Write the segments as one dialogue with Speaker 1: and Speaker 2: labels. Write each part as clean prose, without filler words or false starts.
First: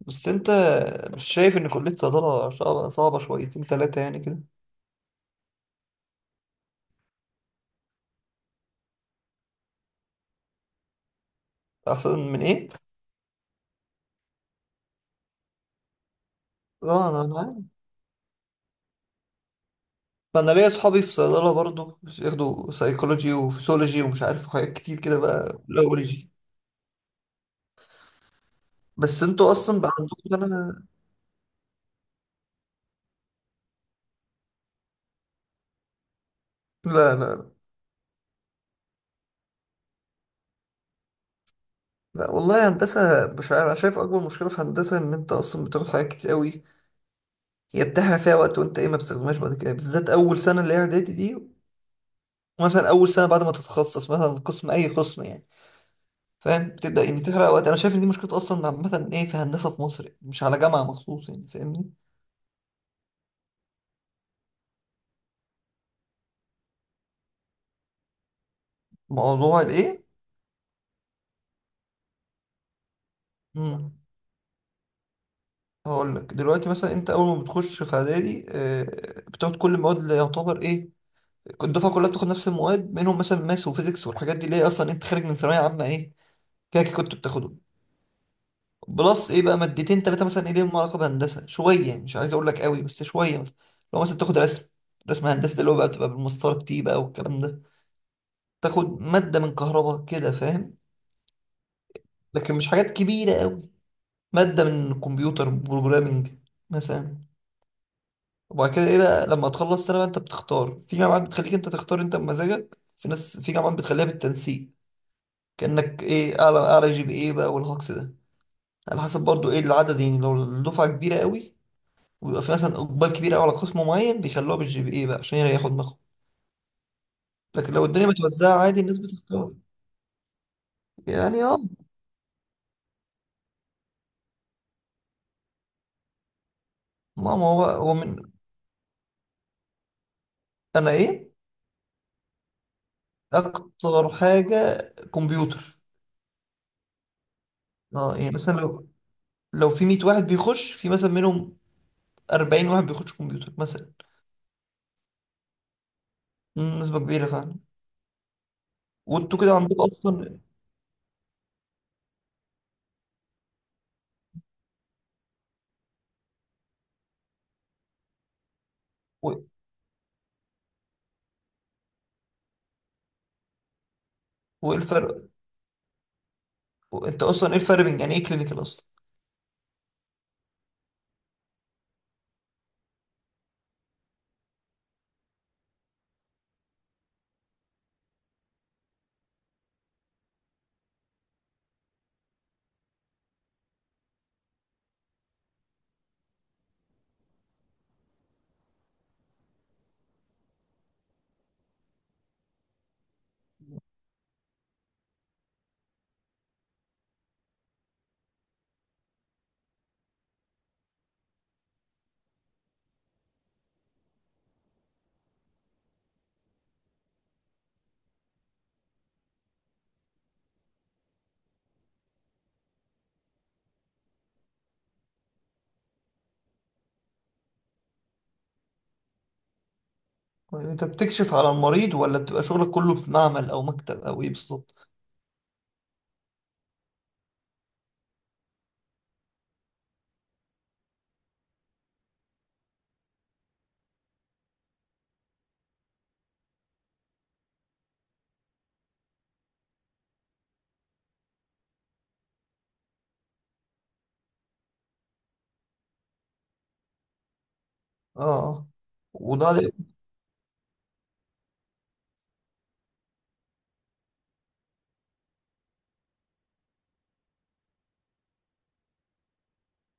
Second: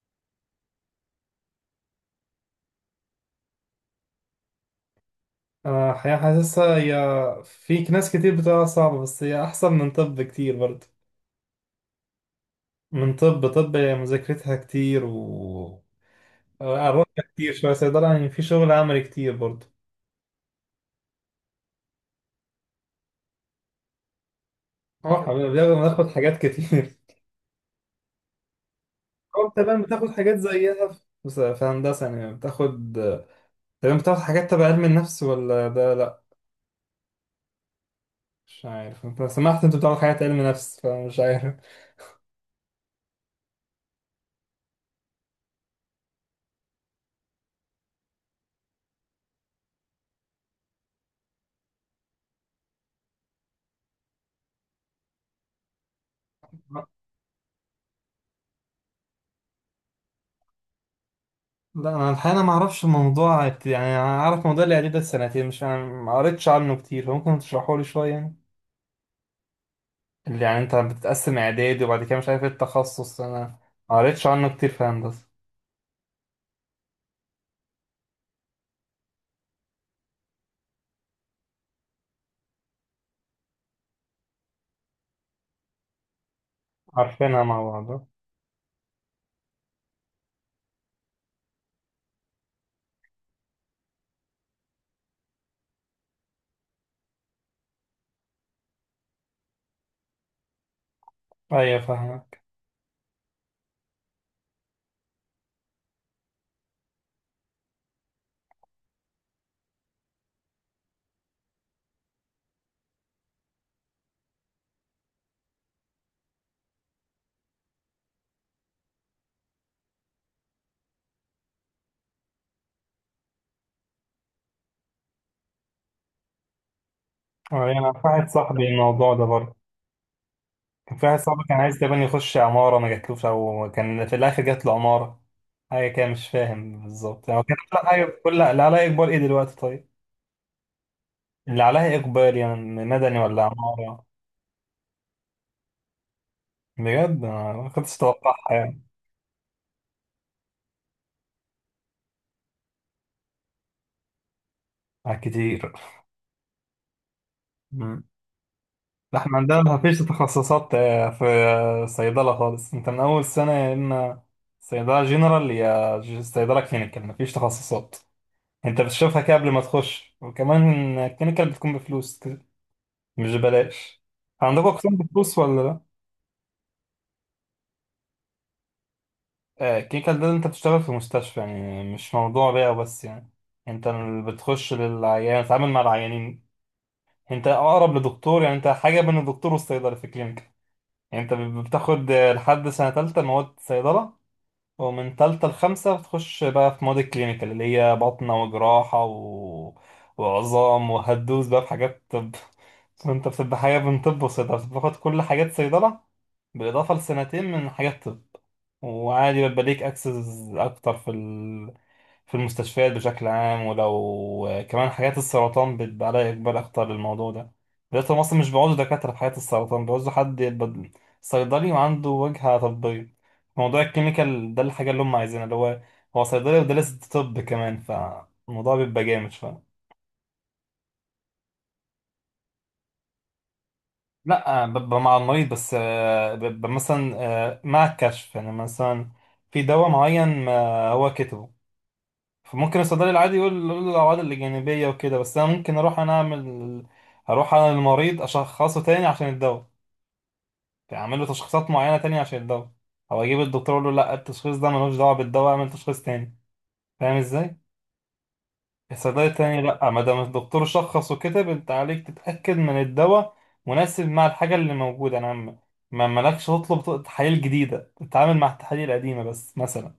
Speaker 1: بس انت مش شايف ان كلية صيدلة صعبة صعبة شويتين تلاتة يعني كده؟
Speaker 2: آه، حقيقة حاسسها هي. فيك ناس كتير بتقولها صعبة، بس هي أحسن من طب كتير برضه.
Speaker 1: احسن من ايه؟
Speaker 2: من طب هي مذاكرتها كتير. و أروح
Speaker 1: اه انا
Speaker 2: كتير
Speaker 1: عارف.
Speaker 2: شوية. صيدلة يعني في شغل عملي كتير برضه.
Speaker 1: فانا ليا اصحابي في صيدلة برضو بياخدوا سايكولوجي وفسيولوجي ومش عارف حاجات كتير كده
Speaker 2: اه حبيبي،
Speaker 1: بقى
Speaker 2: بناخد
Speaker 1: الاولوجي.
Speaker 2: حاجات كتير.
Speaker 1: بس
Speaker 2: أو
Speaker 1: انتوا اصلا
Speaker 2: تمام،
Speaker 1: بقى
Speaker 2: بتاخد
Speaker 1: عندكم
Speaker 2: حاجات
Speaker 1: انا...
Speaker 2: زيها في في هندسة، يعني بتاخد. تمام، بتاخد حاجات تبع علم النفس ولا ده لأ؟
Speaker 1: لا لا.
Speaker 2: مش عارف أنت سمعت، أنت بتاخد حاجات علم نفس فمش عارف.
Speaker 1: لا والله هندسة. مش عارف، انا شايف اكبر مشكلة في هندسة ان انت اصلا بتاخد حاجات كتير قوي، هي بتحرق فيها وقت وانت ايه ما بتستخدمهاش بعد كده، بالذات اول سنة اللي هي اعدادي دي. مثلا اول سنة بعد ما تتخصص مثلا في قسم اي قسم يعني، فاهم، بتبدأ يعني تحرق وقت. انا شايف ان دي مشكلة اصلا عامة ايه في هندسة في مصر يعني، مش على جامعة مخصوص يعني، فاهمني.
Speaker 2: لا، انا الحقيقه انا ما اعرفش الموضوع. يعني انا اعرف موضوع الاعداد ده سنتين، مش ما قريتش عنه كتير، فممكن تشرحه لي شويه يعني.
Speaker 1: موضوع الايه؟
Speaker 2: اللي يعني انت بتتقسم اعدادي وبعد كده مش عارف ايه التخصص، انا
Speaker 1: امم
Speaker 2: ما قريتش عنه كتير في هندسه.
Speaker 1: هقول لك دلوقتي. مثلا انت اول ما بتخش في اعدادي بتاخد كل المواد، اللي يعتبر ايه الدفعة كلها بتاخد نفس المواد، منهم مثلا ماس وفيزيكس والحاجات دي اللي هي اصلا انت خارج من ثانوية عامة ايه كده كده كنت
Speaker 2: عارفينها
Speaker 1: بتاخده.
Speaker 2: مع بعض.
Speaker 1: بلس ايه بقى مادتين ثلاثة مثلا ايه ليهم علاقة بهندسة شوية، يعني مش عايز اقول لك قوي بس شوية. مثلا لو مثلا تاخد رسم هندسة اللي هو بقى بتبقى بالمسطرة تي بقى والكلام ده. تاخد مادة من كهرباء كده، فاهم؟
Speaker 2: ايوه فاهمك.
Speaker 1: لكن مش حاجات كبيرة قوي. مادة من كمبيوتر بروجرامنج مثلا. وبعد كده ايه بقى لما تخلص سنة بقى انت بتختار. في جامعات بتخليك انت تختار انت بمزاجك، في ناس في جامعات بتخليها بالتنسيق، كأنك ايه اعلى اعلى جي بي ايه بقى والهكس ده. على حسب برضو ايه العدد، يعني لو الدفعة كبيرة قوي ويبقى في مثلا اقبال كبير قوي على قسم معين بيخلوها بالجي بي اي بقى عشان يريحوا دماغهم.
Speaker 2: أه، انا
Speaker 1: لكن لو
Speaker 2: يعني في
Speaker 1: الدنيا
Speaker 2: واحد
Speaker 1: متوزعة
Speaker 2: صاحبي
Speaker 1: عادي الناس
Speaker 2: الموضوع ده
Speaker 1: بتختار.
Speaker 2: برضه. كان في واحد صاحبي
Speaker 1: يعني اه،
Speaker 2: كان عايز تقريبا يخش عماره، ما جاتلوش، او كان في الاخر جات له عماره. حاجه كده، مش فاهم بالظبط.
Speaker 1: ما
Speaker 2: يعني هو
Speaker 1: ما
Speaker 2: كان لا
Speaker 1: هو
Speaker 2: حاجه.
Speaker 1: من
Speaker 2: كل اللي عليا اكبر ايه دلوقتي؟ طيب،
Speaker 1: انا ايه
Speaker 2: اللي عليا اكبر يعني مدني ولا عماره؟
Speaker 1: اكتر حاجه كمبيوتر.
Speaker 2: بجد أنا ما كنتش
Speaker 1: اه يعني
Speaker 2: اتوقعها
Speaker 1: مثلا
Speaker 2: يعني.
Speaker 1: لو في 100 واحد بيخش في مثلا منهم 40 واحد بيخش كمبيوتر مثلا.
Speaker 2: على كتير.
Speaker 1: مم، نسبه كبيره فعلا.
Speaker 2: مم. لا، احنا
Speaker 1: وانتوا كده
Speaker 2: عندنا ما
Speaker 1: عندكم
Speaker 2: فيش
Speaker 1: اصلا
Speaker 2: تخصصات. في صيدلة خالص انت من اول سنة، يا اما صيدلة جنرال يا صيدلة كلينيكال. ما فيش تخصصات، انت بتشوفها كده
Speaker 1: و-
Speaker 2: قبل ما تخش. وكمان الكلينيكال بتكون بفلوس كده، مش ببلاش. عندكم
Speaker 1: وايه
Speaker 2: اقسام
Speaker 1: الفرق،
Speaker 2: بفلوس ولا لا؟
Speaker 1: انت اصلا ايه الفرق بين يعني ايه كلينيكال اصلا؟
Speaker 2: الكلينيكال ده انت بتشتغل في مستشفى، يعني مش موضوع بيع بس. يعني انت اللي بتخش للعيان، بتتعامل مع العيانين. انت اقرب لدكتور، يعني انت حاجه بين الدكتور والصيدلي في الكلينيك. يعني انت بتاخد لحد سنه ثالثه مواد صيدله، ومن ثالثه لخمسه بتخش بقى في مواد الكلينيكال اللي هي بطنه وجراحه وعظام، وهتدوس بقى في حاجات طب. فانت بتبقى حاجه بين طب وصيدله، بتاخد كل حاجات صيدله بالاضافه لسنتين من حاجات طب. وعادي بيبقى ليك اكسس اكتر في في المستشفيات بشكل عام. ولو كمان حالات السرطان بيبقى عليها إقبال أكتر للموضوع ده. دلوقتي هم أصلا مش بيعوزوا دكاترة في حالات السرطان، بيعوزوا حد يبقى صيدلي وعنده وجهة طبية. موضوع الكيميكال ده الحاجة اللي هم عايزينها، اللي هو هو صيدلي ودارس طب كمان، فالموضوع بيبقى جامد شوية.
Speaker 1: يعني انت بتكشف على المريض ولا بتبقى شغلك كله في معمل او مكتب او ايه
Speaker 2: لا،
Speaker 1: بالظبط؟
Speaker 2: ببقى مع المريض بس. ببقى مثلا مع الكشف. يعني مثلا في دواء معين هو كتبه، فممكن الصيدلي العادي يقول له الأعراض الجانبية وكده، بس أنا ممكن أروح أنا أعمل. هروح أنا للمريض أشخصه تاني عشان الدواء. يعني أعمل له تشخيصات معينة تانية عشان الدواء. أو أجيب الدكتور أقول له لأ، التشخيص ده ملوش دعوة بالدواء، أعمل تشخيص تاني. فاهم إزاي؟
Speaker 1: اه آه.
Speaker 2: الصيدلي
Speaker 1: وده
Speaker 2: التاني
Speaker 1: عليه.
Speaker 2: لأ، ما دام الدكتور شخص وكتب، أنت عليك تتأكد من الدواء مناسب مع الحاجة اللي موجودة. ما مالكش تطلب تحاليل جديدة، تتعامل مع التحاليل القديمة بس مثلا،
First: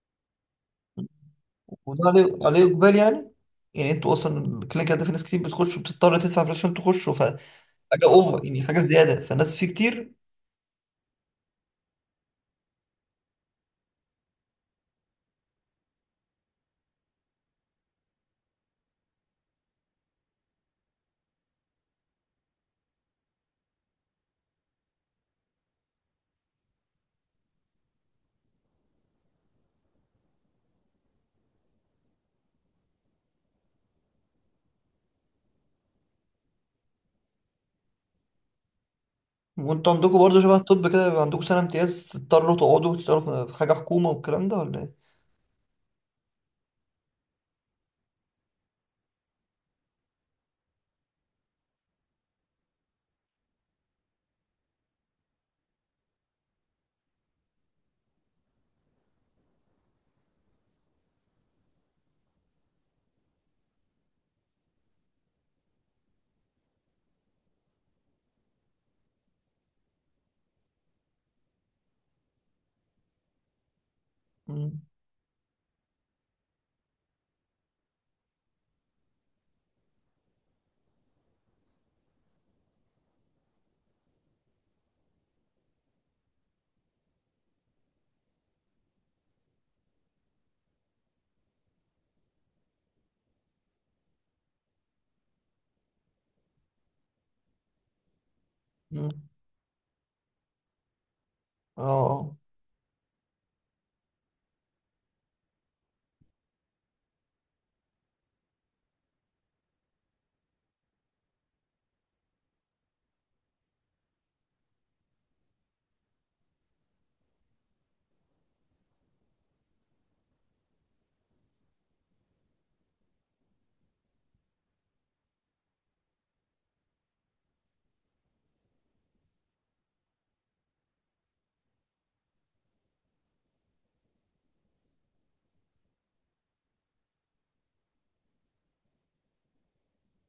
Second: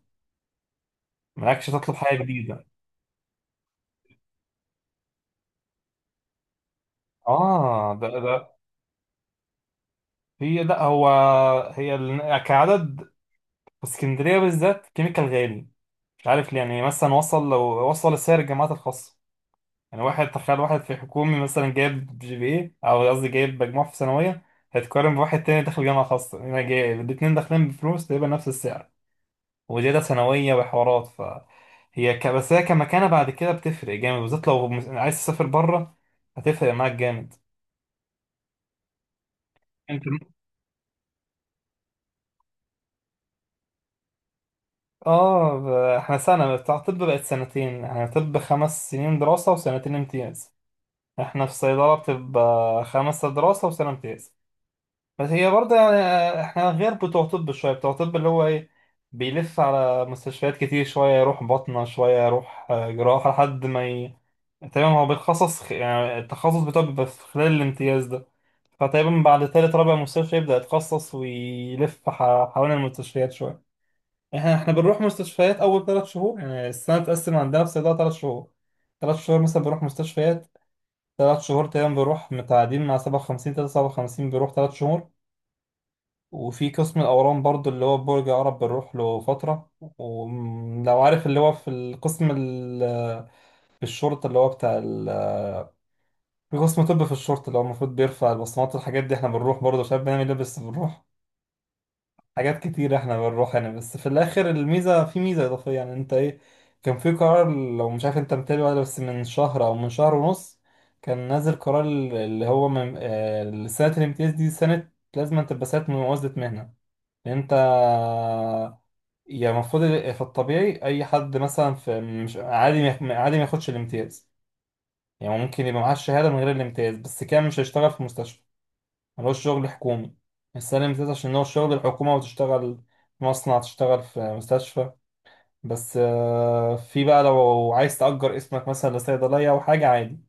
Speaker 2: مالكش تطلب
Speaker 1: وده
Speaker 2: حاجة
Speaker 1: عليه
Speaker 2: جديدة.
Speaker 1: اقبال يعني؟ يعني انتوا اصلا الكلينيكال ده في ناس كتير بتخش وبتضطر تدفع فلوس عشان تخشوا
Speaker 2: آه
Speaker 1: فحاجه
Speaker 2: ده
Speaker 1: اوفر
Speaker 2: ده
Speaker 1: يعني، حاجه زياده فالناس فيه كتير.
Speaker 2: هي لا، هو هي كعدد، في اسكندريه بالذات كيميكال غالي، مش عارف ليه. يعني مثلا وصل، لو وصل لسعر الجامعات الخاصه، يعني واحد تخيل، واحد في حكومي مثلا جايب جي بي اي، او قصدي جايب مجموع في ثانويه، هيتقارن بواحد تاني داخل جامعه خاصه هنا جايب، الاتنين داخلين بفلوس تقريبا نفس السعر وزياده ثانويه وحوارات. فهي بس هي كمكانه بعد كده بتفرق جامد، بالذات لو عايز تسافر بره، هتفرق معاك جامد.
Speaker 1: وانتوا عندكم برضه شبه الطب كده، يبقى عندكم سنة امتياز تضطروا تقعدوا تشتغلوا في حاجة حكومة والكلام ده ولا ايه؟
Speaker 2: اه ب- احنا سنة بتاع طب بقت سنتين، يعني طب 5 سنين دراسة وسنتين امتياز. احنا في صيدلة بتبقى خمسة دراسة وسنة امتياز. بس هي برضه يعني احنا غير بتوع طب شوية. بتوع طب اللي هو ايه، بيلف على مستشفيات كتير شوية، يروح باطنة شوية، يروح جراحة، لحد ما تقريبا هو بيتخصص. يعني التخصص بتاعه بيبقى في خلال الامتياز ده. فتقريبا بعد تالت رابع مستشفى يبدأ يتخصص، ويلف حوالين المستشفيات شوية. احنا
Speaker 1: مم.
Speaker 2: بنروح مستشفيات اول 3 شهور، يعني السنه بتتقسم عندنا في صيدله 3 شهور. ثلاث شهور مثلا بروح مستشفيات، 3 شهور تقريبا بروح متعادين مع 57، تلاتة 57 بيروح 3 شهور. وفي قسم الاورام برضو اللي هو برج عرب بنروح له فتره. ولو عارف اللي هو في القسم في الشرطه اللي هو بتاع في قسم طب في الشرطه، اللي هو المفروض بيرفع البصمات والحاجات
Speaker 1: مم.
Speaker 2: دي، احنا بنروح برضه شباب، بنعمل لبس، بنروح
Speaker 1: اه.
Speaker 2: حاجات كتير، احنا بنروح يعني. بس في الاخر الميزه، في ميزه اضافيه، يعني انت ايه، كان في قرار. لو مش عارف انت متابع ولا، بس من شهر او من شهر ونص كان نازل قرار اللي هو من سنه الامتياز دي سنه، لازم أن تبقى سنه ممازه مهنه. لأن انت يعني المفروض في الطبيعي اي حد مثلا في مش عادي عادي ما ياخدش الامتياز، يعني ممكن يبقى معاه الشهاده من غير الامتياز، بس كان مش هيشتغل في مستشفى، ملوش شغل حكومي. السلم ذات عشان هو شغل الحكومة، وتشتغل في مصنع، تشتغل في مستشفى. بس في بقى لو عايز تأجر اسمك مثلا لصيدلية أو حاجة، عادي.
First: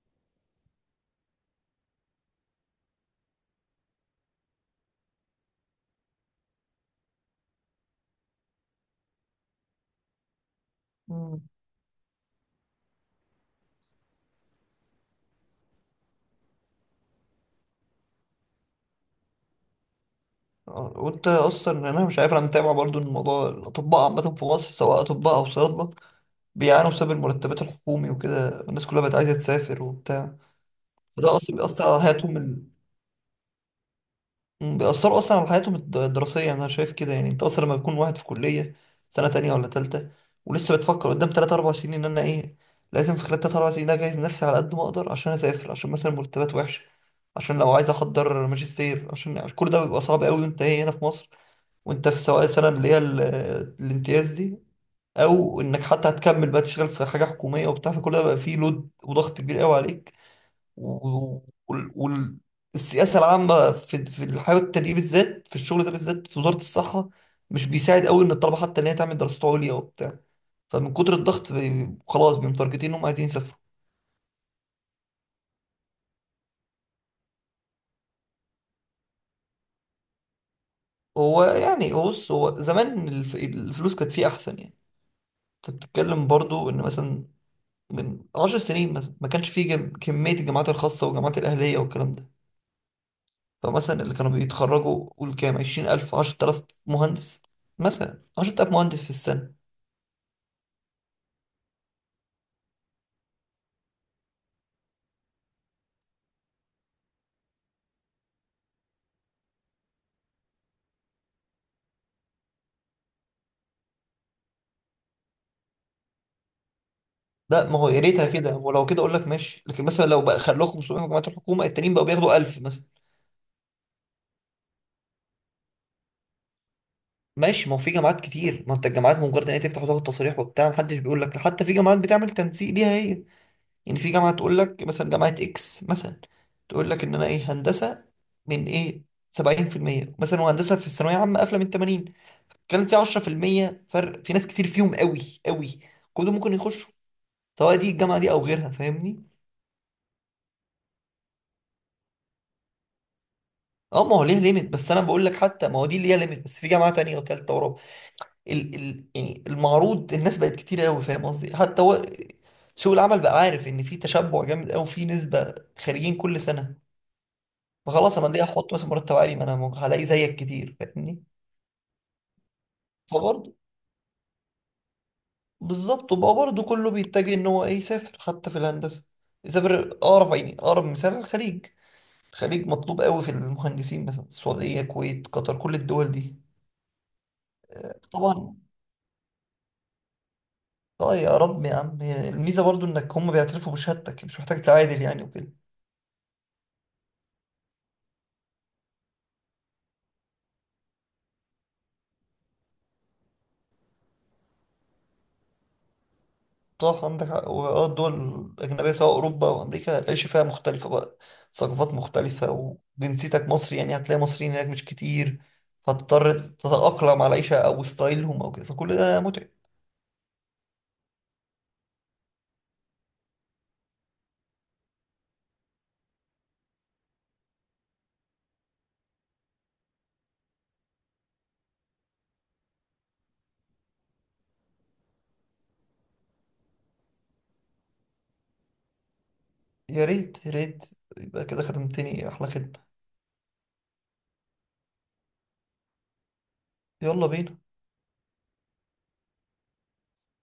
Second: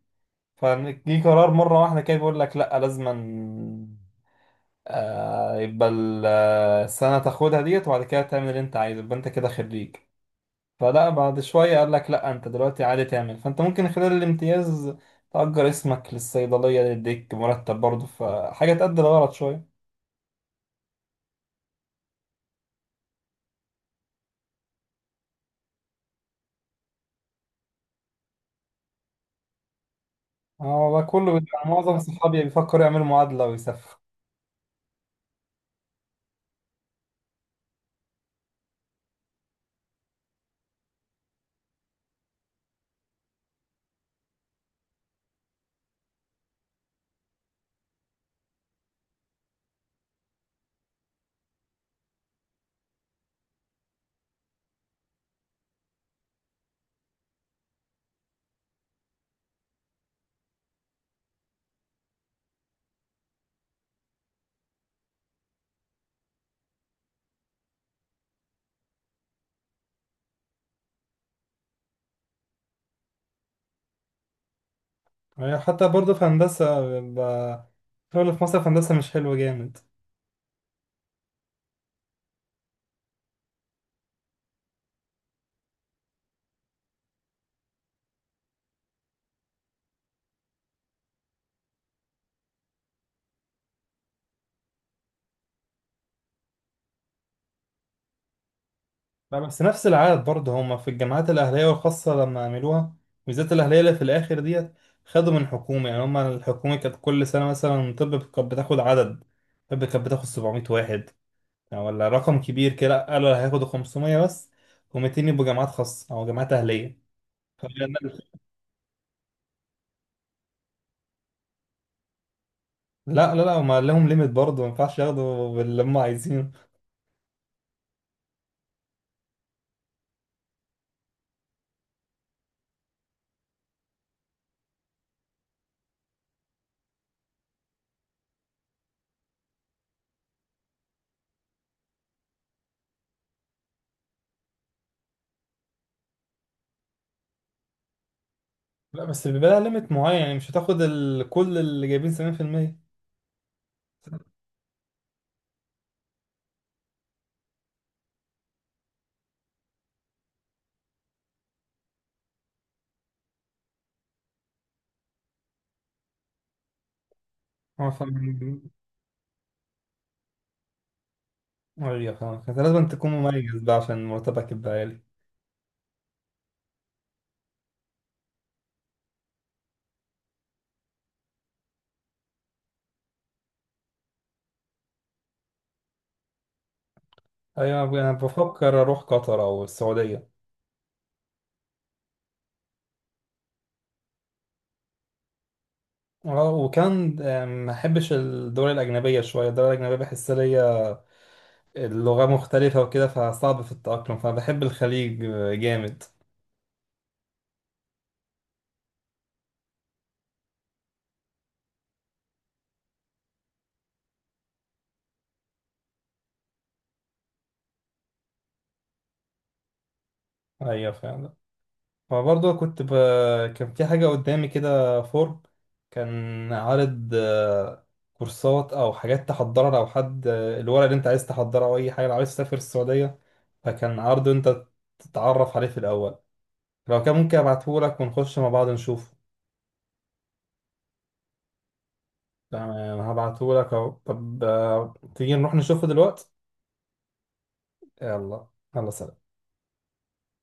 Speaker 2: فجي قرار مرة واحدة كده بيقول لك لأ، لازما يبقى السنة تاخدها ديت وبعد كده تعمل اللي أنت عايزه، يبقى أنت كده خريج. فلا بعد
Speaker 1: مم.
Speaker 2: شوية قال لك لأ، أنت دلوقتي عادي تعمل، فأنت ممكن خلال الامتياز تأجر اسمك للصيدلية، يديك مرتب برضه، فحاجة تأدي الغرض شوية.
Speaker 1: اه وانت اصلا، انا مش عارف، انا متابع برضه الموضوع. الاطباء عامة في مصر سواء اطباء او صيادلة بيعانوا بسبب المرتبات الحكومي وكده، الناس كلها بقت عايزة تسافر وبتاع.
Speaker 2: اه والله كله
Speaker 1: فده اصلا
Speaker 2: بيبقى،
Speaker 1: بيأثر
Speaker 2: معظم
Speaker 1: على حياتهم.
Speaker 2: صحابي بيفكروا يعملوا معادلة ويسافروا.
Speaker 1: مم، بيأثروا أصلا على حياتهم الدراسية. أنا شايف كده، يعني أنت أصلا لما بيكون واحد في كلية سنة تانية ولا تالتة ولسه بتفكر قدام تلات أربع سنين إن أنا إيه لازم في خلال تلات أربع سنين ده أجهز نفسي على قد ما أقدر عشان أسافر، عشان مثلا مرتبات وحشة، عشان لو عايز أحضر ماجستير، عشان كل ده بيبقى صعب أوي وأنت إيه هنا في مصر، وأنت في سواء السنة اللي هي الامتياز دي، أو إنك حتى هتكمل بقى تشتغل في حاجة حكومية وبتاع، فكل ده بقى فيه لود وضغط كبير أوي عليك. والسياسه العامه في الحياه، التدريب بالذات في الشغل ده، بالذات في وزاره الصحه مش بيساعد قوي ان الطلبه حتى ان هي تعمل دراسات عليا وبتاع. فمن كتر الضغط خلاص بمتارجتين انهم عايزين يسافروا.
Speaker 2: يعني حتى برضه في هندسة بيبقى الشغل في مصر في هندسة مش حلو جامد.
Speaker 1: هو يعني، هو بص، هو زمان الفلوس كانت فيه احسن يعني. انت بتتكلم برضو ان مثلا من 10 سنين مثلا ما كانش فيه كمية الجامعات الخاصة والجامعات الأهلية والكلام ده. فمثلا اللي كانوا بيتخرجوا قول كام، 20000، 10000 مهندس مثلا، 10000 مهندس في
Speaker 2: لا، بس
Speaker 1: السنة.
Speaker 2: نفس العدد برضه هما في الجامعات الأهلية والخاصة لما عملوها، بالذات الأهلية اللي في الآخر ديت خدوا من حكومة. يعني هما الحكومة كانت كل سنة مثلا طب كانت بتاخد عدد، طب كانت بتاخد 700 واحد يعني، ولا رقم كبير كده، قالوا هياخدوا 500 بس، و200 يبقوا جامعات خاصة أو جامعات أهلية.
Speaker 1: لا ما هو يا ريتها كده، ولو كده اقول لك ماشي، لكن مثلا لو بقى خلوه 500 في جامعه الحكومه التانيين بقوا بياخدوا 1000 مثلا.
Speaker 2: لا لا لا، هم لهم ليميت برضه، ما ينفعش ياخدوا باللي هم عايزينه.
Speaker 1: ماشي، ما هو في جامعات كتير، ما انت الجامعات مجرد ان هي تفتح وتاخد تصريح وبتاع محدش بيقول لك، حتى في جامعات بتعمل تنسيق ليها هي. يعني في جامعه تقول لك مثلا جامعه اكس مثلا، تقول لك ان انا ايه هندسه من ايه 70% مثلا، وهندسه في الثانويه عامه قافله من 80، كان في 10% فرق، في ناس كتير فيهم قوي قوي كلهم ممكن يخشوا سواء دي الجامعه دي او غيرها،
Speaker 2: لا
Speaker 1: فاهمني؟
Speaker 2: بس بيبقى لها ليميت معين، يعني مش هتاخد كل اللي جايبين 70%.
Speaker 1: اه ما هو ليه ليميت، بس انا بقول لك، حتى ما هو دي اللي هي ليميت، بس في جامعه تانية وتالتة ورابعه. ال يعني المعروض، الناس بقت كتير قوي، فاهم قصدي؟ حتى هو سوق العمل بقى عارف ان في تشبع جامد قوي في نسبه خارجين كل سنه.
Speaker 2: اه
Speaker 1: فخلاص انا ليه
Speaker 2: فاهم.
Speaker 1: احط مثلا مرتب عالي ما انا هلاقي زيك كتير، فاهمني؟
Speaker 2: ايوه فاهم، انت لازم تكون
Speaker 1: فبرضه
Speaker 2: مميز بقى عشان مرتبك يبقى عالي.
Speaker 1: بالظبط. وبقى برضه كله بيتجه ان هو ايه يسافر، حتى في الهندسه يسافر اقرب، يعني اقرب مثال الخليج. الخليج مطلوب قوي في المهندسين مثلا، السعوديه الكويت قطر كل الدول دي.
Speaker 2: ايوه انا
Speaker 1: طبعا.
Speaker 2: بفكر اروح قطر او السعوديه.
Speaker 1: طيب يا رب يا عم، يعني الميزة برضو انك هم بيعترفوا بشهادتك مش محتاج تعادل يعني وكده.
Speaker 2: اه، وكان ما احبش الدول الاجنبيه شويه. الدول الاجنبيه بحس ليا اللغه مختلفه وكده، فصعب في التاقلم، فبحب الخليج جامد.
Speaker 1: صح، عندك حق، واه الدول الأجنبية سواء أوروبا أو أمريكا العيش فيها مختلفة بقى، ثقافات مختلفة وجنسيتك مصري يعني هتلاقي مصريين هناك مش كتير، فتضطر تتأقلم على العيشة أو ستايلهم أو كده، فكل ده متعب.
Speaker 2: ايوه فاهم. فبرضه كان في حاجة قدامي كده فورم، كان عارض كورسات أو حاجات تحضرها لو حد، الورق اللي أنت عايز تحضره أو أي حاجة لو عايز تسافر السعودية، فكان عرض أنت تتعرف عليه في الأول. لو كان ممكن أبعتهولك ونخش مع بعض نشوفه.
Speaker 1: يا ريت يا ريت، يبقى كده خدمتني أحلى خدمة.
Speaker 2: تمام هبعتهولك أهو. طب تيجي نروح نشوفه دلوقتي.
Speaker 1: يلا بينا.
Speaker 2: يلا. يلا سلام.